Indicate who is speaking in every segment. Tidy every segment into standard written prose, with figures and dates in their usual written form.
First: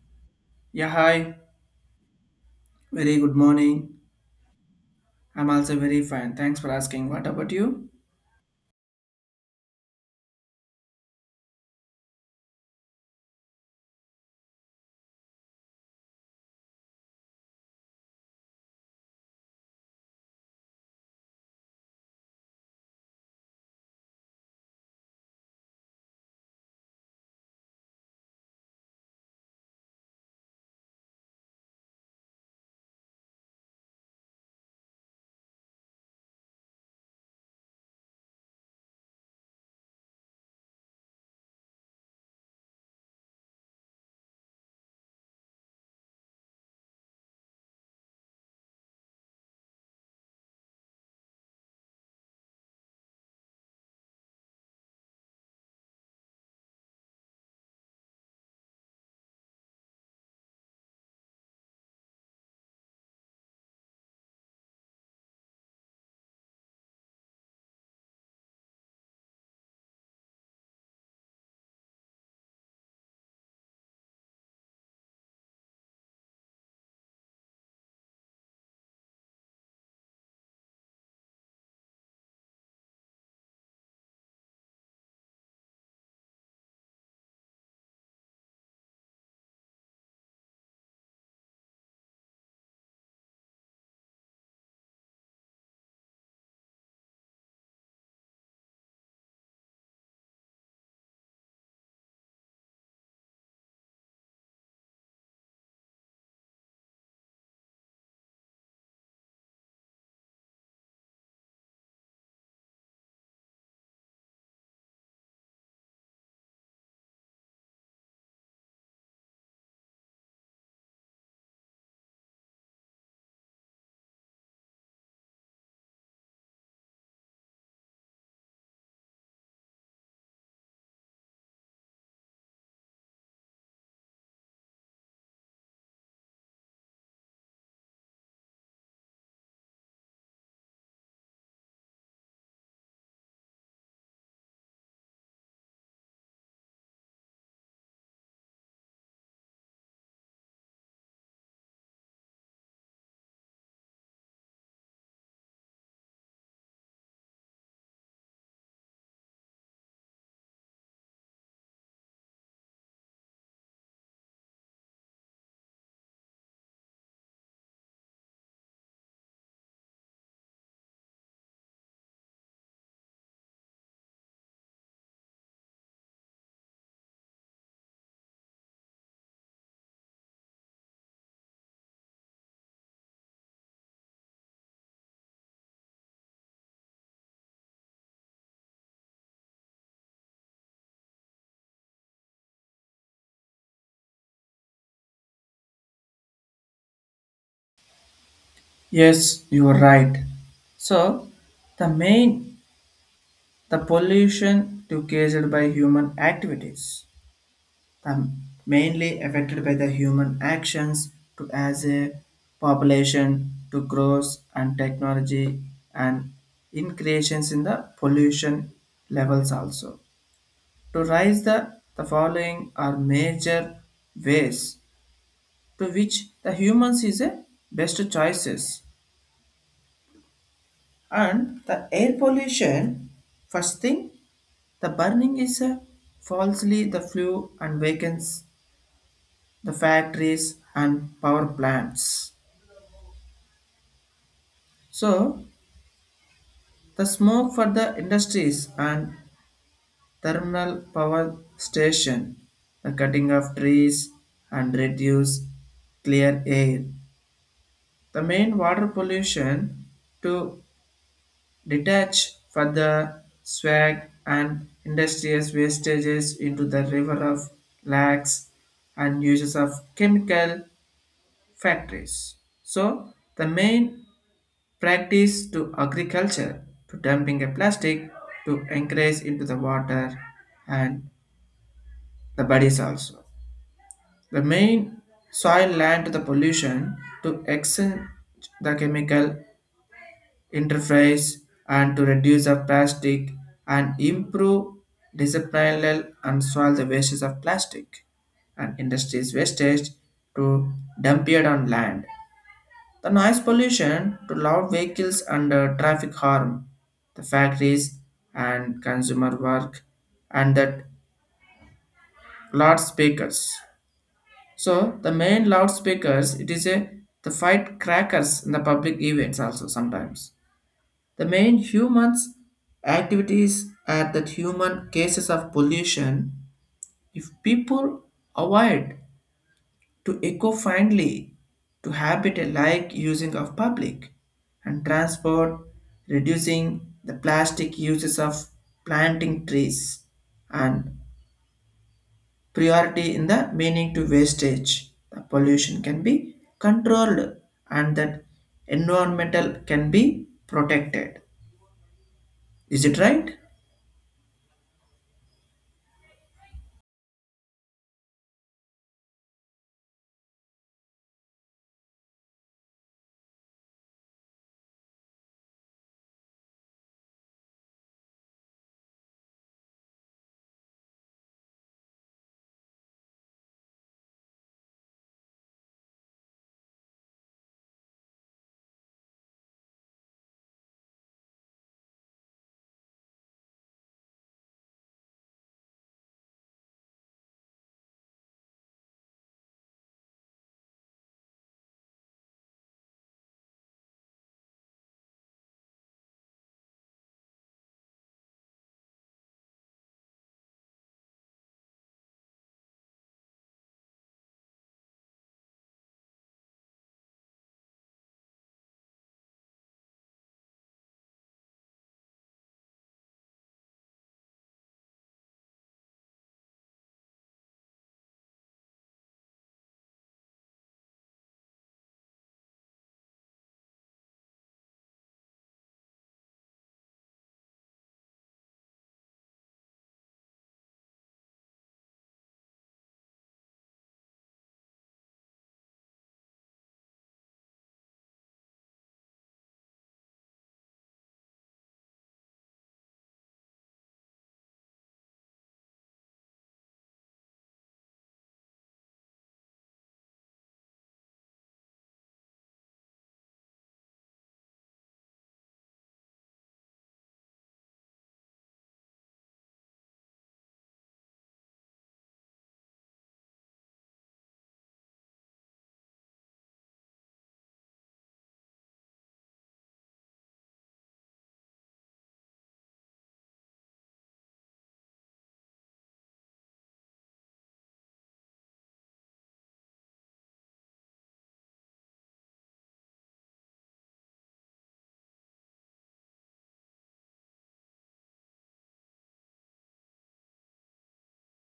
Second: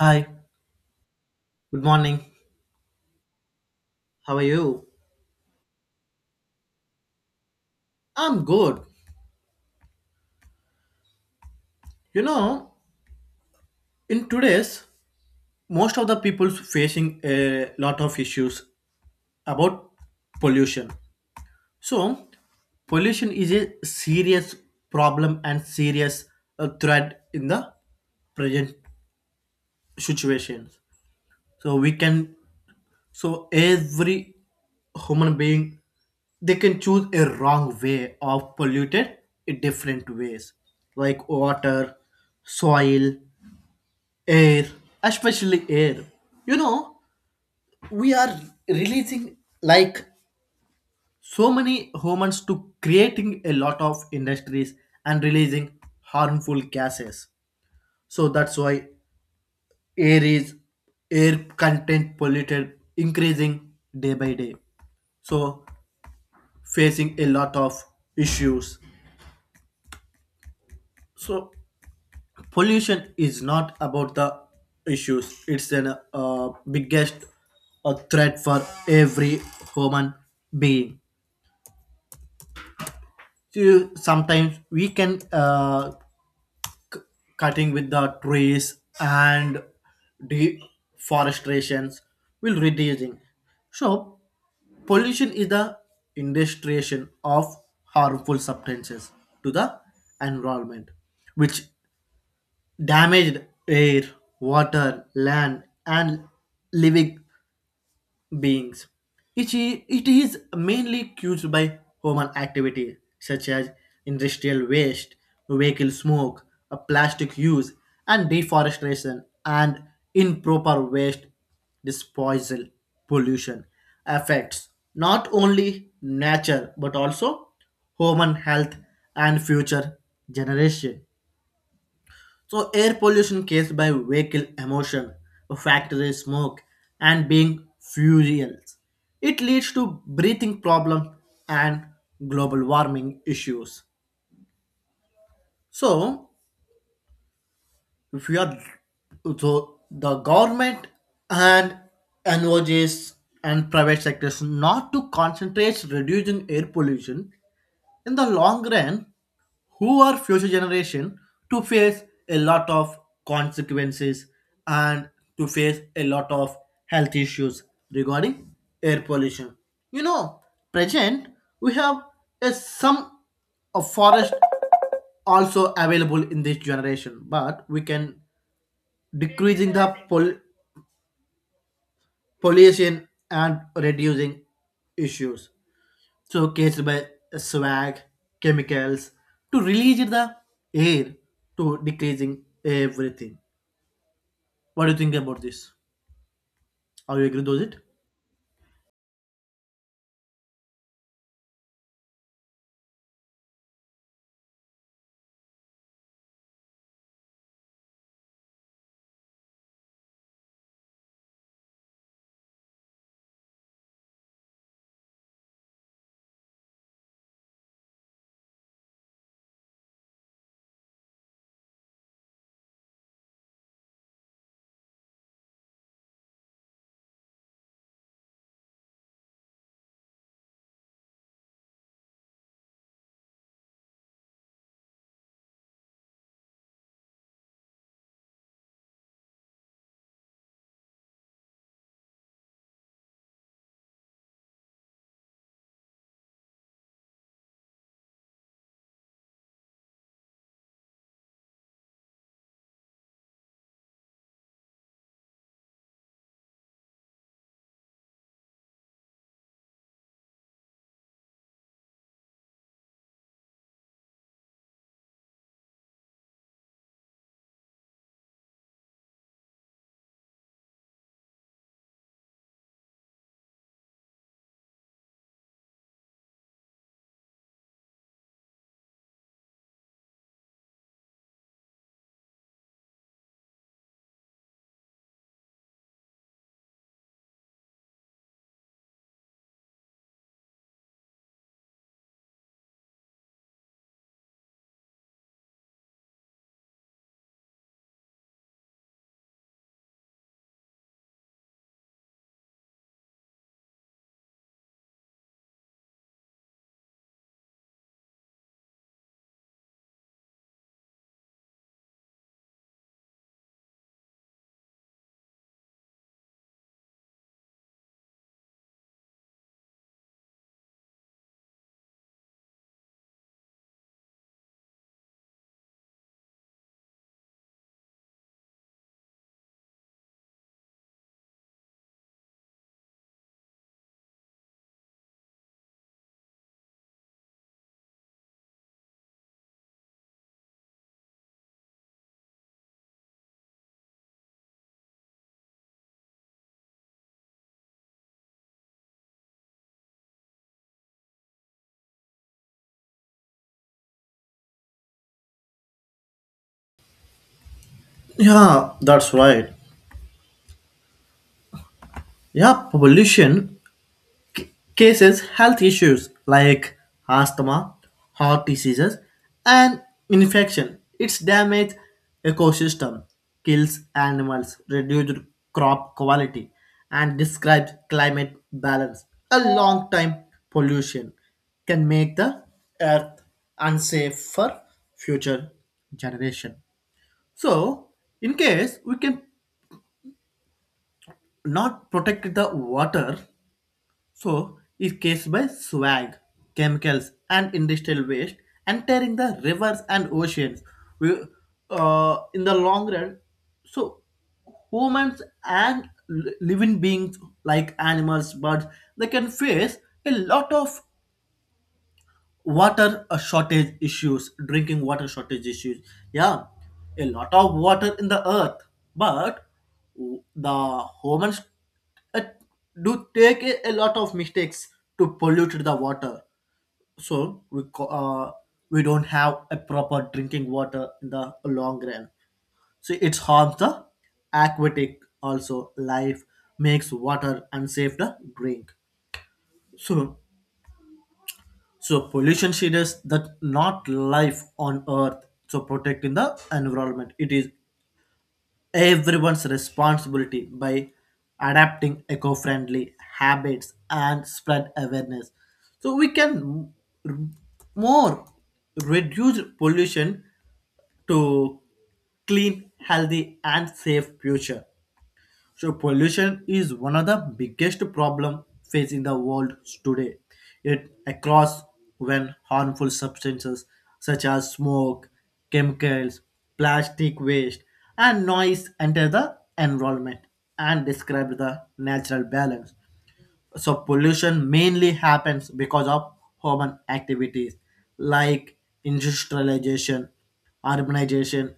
Speaker 1: Hi,
Speaker 2: Yeah, hi.
Speaker 1: good morning.
Speaker 2: Very good morning.
Speaker 1: How are you?
Speaker 2: I'm also very fine. Thanks for asking. What about you?
Speaker 1: I'm good. You know, in today's, most of the people's facing a lot of issues about pollution. So, pollution is a serious problem and serious threat in the present situations. So we can So every human being they can choose a wrong way of polluted in different ways like water, soil, air, especially air. You know, we are releasing like so many humans to creating a lot of industries and releasing harmful gases. So that's why air is air content polluted increasing day by day. So facing a lot of issues. So pollution is not about the issues; it's an biggest threat for every human being. So sometimes we can cutting with the trees and deforestations will reducing. So pollution is the industrialization of harmful substances to the environment, which damaged air, water, land, and living beings. It is mainly caused by human activity such as industrial waste, vehicle smoke, plastic use, and deforestation, and improper waste disposal. Pollution affects not only nature but also human health and future generation. So air pollution caused by vehicle emission, factory smoke, and being fuels. It leads to breathing problems and global warming issues. So if you are so the government and NOGs and private sectors not to concentrate reducing air pollution in the long run, who are future generation to face a lot of consequences and to face a lot of health issues regarding air pollution. You know, present we have a some of forest also available in this generation, but we can decreasing the pollution and reducing issues showcased by swag, chemicals, to release the air, to decreasing everything. What do you think about this? Are you agree with it?
Speaker 2: Yes, you are right. So, the main the pollution to caused by human activities, the mainly affected by the human actions to as a population to growth and technology and increases in the pollution levels also. To rise the following are major ways to which the humans is a best choices and the air pollution first thing the burning is a falsely the flue and wakens the factories and power plants so the smoke for the industries and thermal power station the cutting of trees and reduce clear air the main water pollution to detach further swag and industrial wastages into the river of lakes and uses of chemical factories. So the main practice to agriculture to dumping a plastic to encourage into the water and the bodies also. The main soil land to the pollution to exchange the chemical interface and to reduce the plastic and improve disciplinal and solve the wastes of plastic and industries wastage to dump it on land. The noise pollution to loud vehicles and traffic harm, the factories and consumer work and that loudspeakers. So the main loudspeakers it is a the fight crackers in the public events also sometimes. The main humans activities are that human cases of pollution. If people avoid to eco-friendly to habitat like using of public and transport, reducing the plastic uses of planting trees and priority in the meaning to wastage. The pollution can be controlled and that environmental can be protected. Is it right?
Speaker 1: Yeah, that's right. Yeah, pollution cases health issues like asthma, heart diseases, and infection. Its damage ecosystem, kills animals, reduced crop quality, and describes climate balance. A long time pollution can make the earth unsafe for future generation. So, in case we can not protect the water. So it gets by swag, chemicals, and industrial waste entering the rivers and oceans. We, in the long run, so humans and living beings like animals, birds, they can face a lot of water shortage issues, drinking water shortage issues. Yeah, a lot of water in the earth, but the humans uh, do take a lot of mistakes to pollute the water. So we don't have a proper drinking water in the long run. So it's harms the aquatic also life, makes water unsafe to drink. So so pollution shades that not life on earth. So protecting the environment. It is everyone's responsibility by adapting eco-friendly habits and spread awareness. So we can r- more reduce pollution to clean, healthy and safe future. So pollution is one of the biggest problem facing the world today. It across when harmful substances such as smoke, chemicals, plastic waste, and noise enter the environment and describe the natural balance. So pollution mainly happens because of human activities like industrialization, urbanization,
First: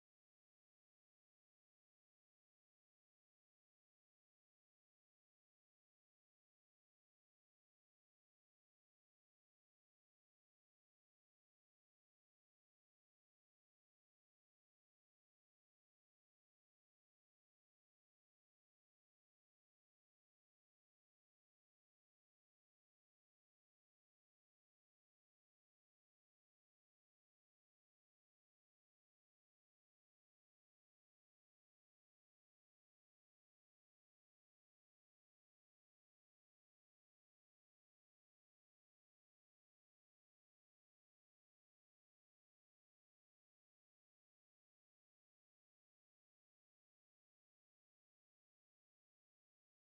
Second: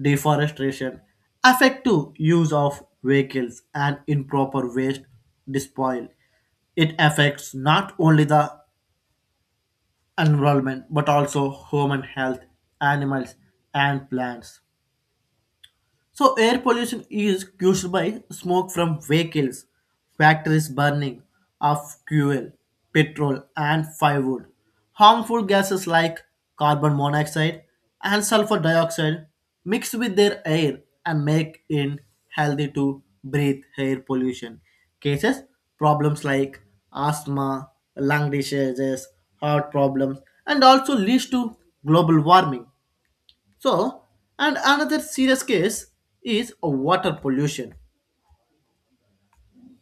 Speaker 1: deforestation, effective use of vehicles and improper waste disposal. It affects not only the environment but also human health, animals, and plants. So, air pollution is caused by smoke from vehicles, factories burning of fuel, petrol, and firewood. Harmful gases like carbon monoxide and sulfur dioxide mix with their air and make it healthy to breathe. Air pollution cases problems like asthma, lung diseases, heart problems, and also leads to global warming. So, and another serious case is water pollution.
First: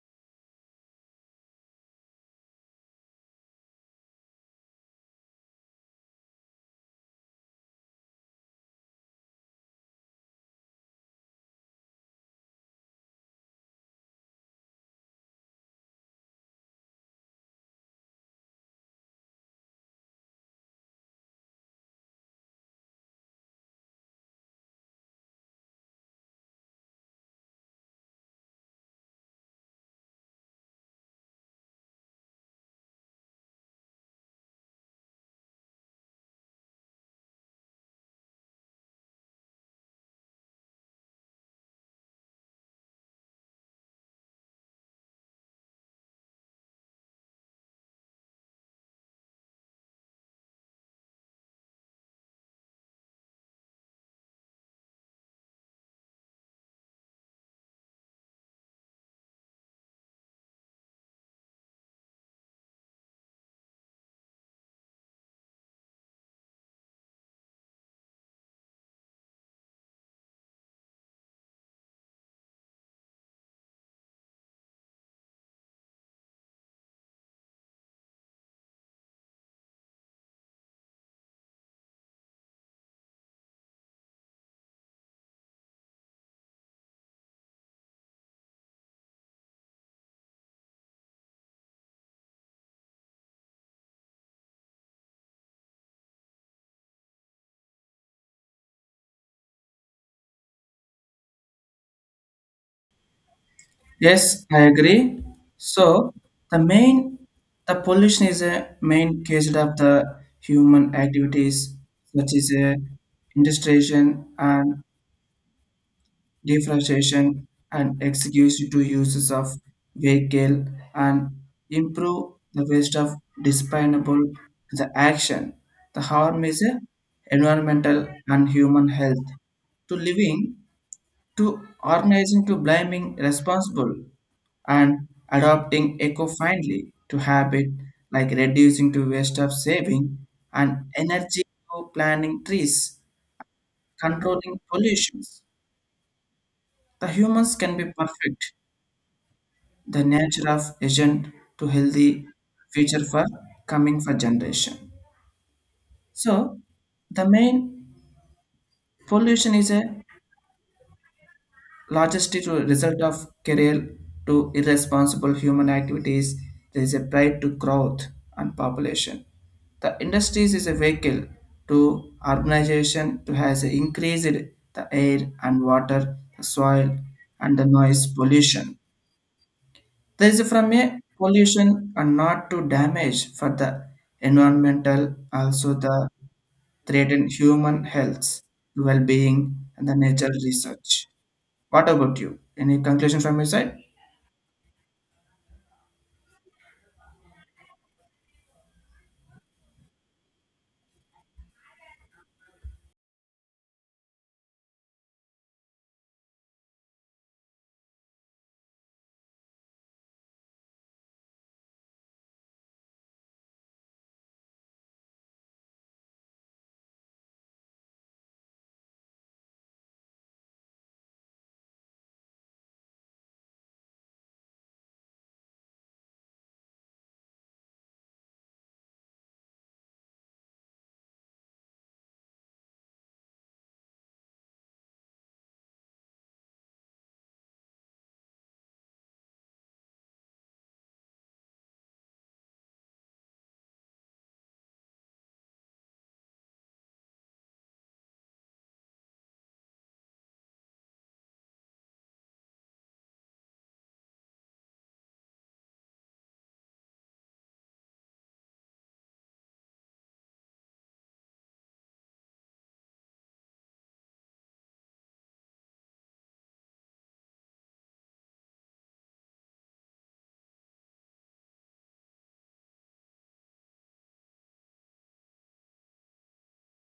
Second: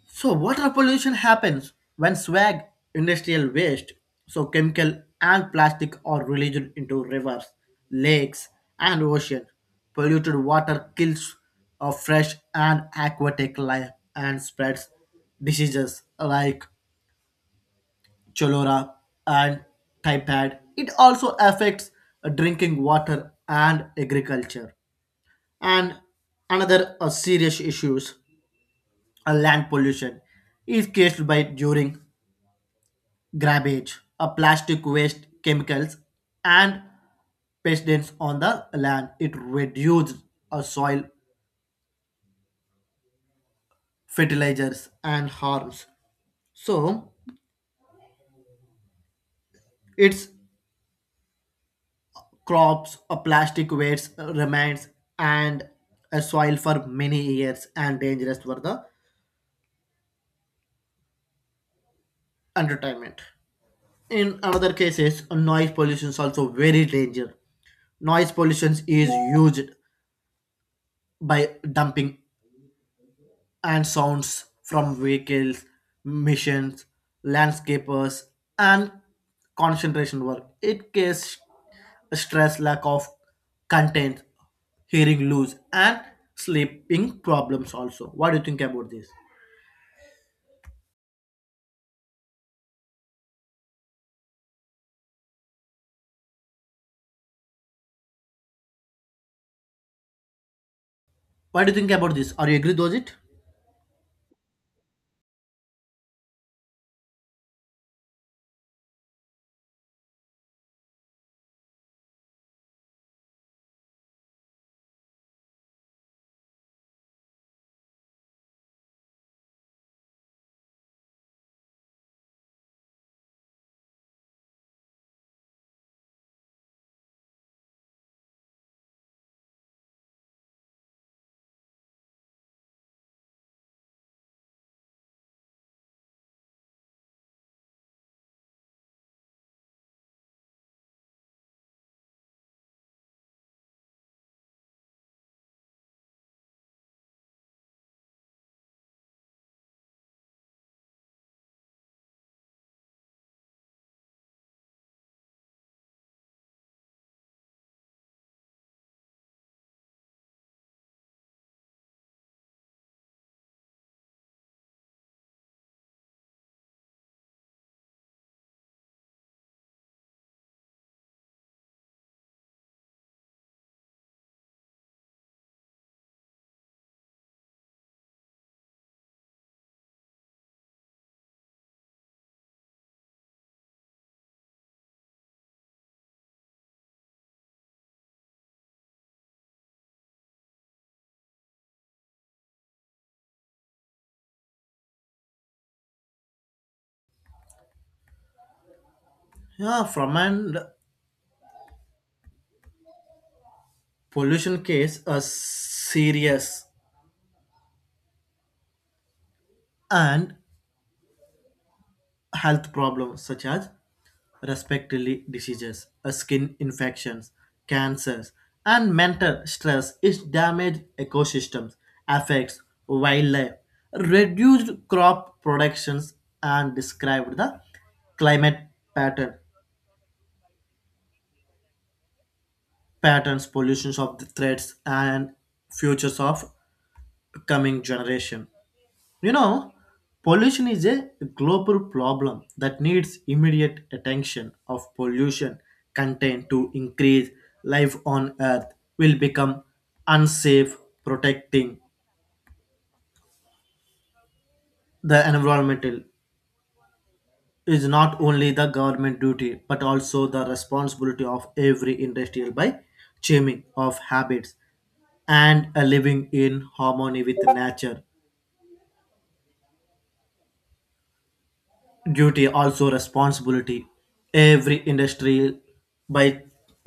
Speaker 1: So, water pollution happens when swag, industrial waste, so chemical and plastic are released into rivers, lakes, and ocean. Polluted water kills fresh and aquatic life and spreads diseases like cholera and typhoid. It also affects drinking water and agriculture. And another serious issues, land pollution, is caused by during grabbage, a plastic waste, chemicals, and pesticides on the land. It reduces soil fertilizers and harms. So its crops, a plastic waste remains, and a soil for many years and dangerous for the entertainment. In another cases, noise pollution is also very danger. Noise pollution is used by dumping and sounds from vehicles, missions, landscapers, and concentration work. It causes stress, lack of content, hearing loss, and sleeping problems also. What do you think about this? Are you agree with it?
Speaker 2: Yes, I agree. So the main the pollution is a main cause of the human activities such as industrialization and deforestation and excuse to uses of vehicle and improve the waste of disposable the action. The harm is a environmental and human health to living to organizing to blaming responsible and adopting eco-friendly to habit like reducing to waste of saving and energy to planting trees controlling pollutions the humans can be perfect the nature of agent to healthy future for coming for generation so the main pollution is a largely to result of career to irresponsible human activities, there is a pride to growth and population. The industries is a vehicle to urbanization to has increased the air and water, the soil and the noise pollution. There is from a pollution and not to damage for the environmental also the threaten human health, well-being and the nature research. What about you? Any conclusion from your side?
Speaker 1: Yeah, from an pollution case, a serious and health problems such as respiratory diseases, skin infections, cancers, and mental stress is damaged ecosystems, affects wildlife, reduced crop productions, and described the climate pattern, patterns, pollutions of the threats and futures of coming generation. You know, pollution is a global problem that needs immediate attention of pollution content to increase life on earth will become unsafe. Protecting the environmental is not only the government duty but also the responsibility of every industrial by changing of habits and a living in harmony with nature. Duty also responsibility every industry by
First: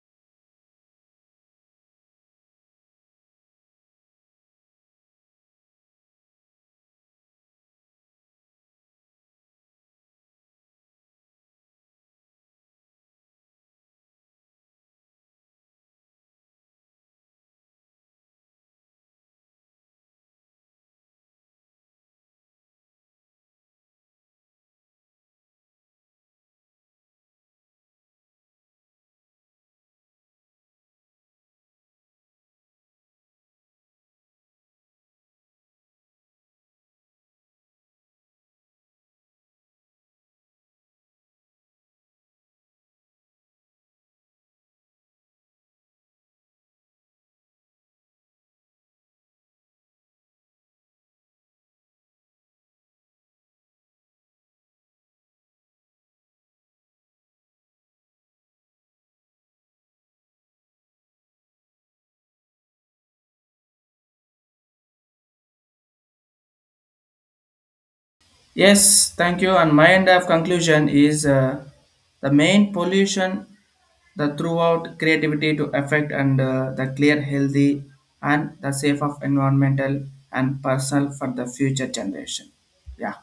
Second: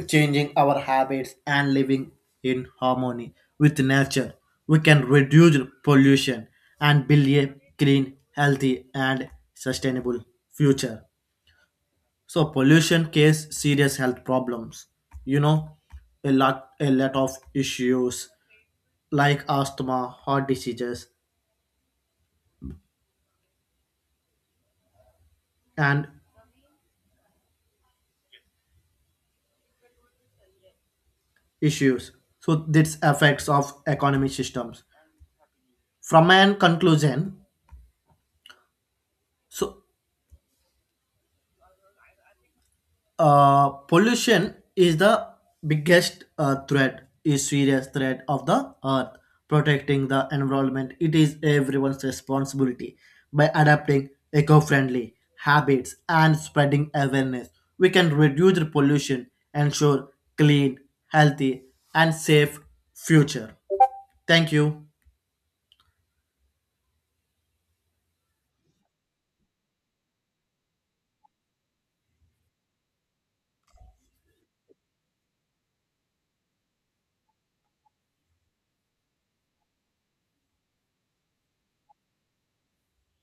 Speaker 1: changing our habits and living in harmony with nature We can reduce pollution and build a clean healthy and sustainable future. So pollution case serious health problems, you know, a lot of issues like asthma, heart diseases, and issues. So this affects of economic systems. From an conclusion, so pollution is the biggest threat is serious threat of the earth. Protecting the environment, it is everyone's responsibility by adapting eco-friendly habits and spreading awareness. We can reduce the pollution, ensure clean, healthy, and safe future. Thank you.
Speaker 2: Yes, thank you. And my end of conclusion is the main pollution the throughout creativity to affect and the clear, healthy, and the safe of environmental and personal for the future generation. Yeah.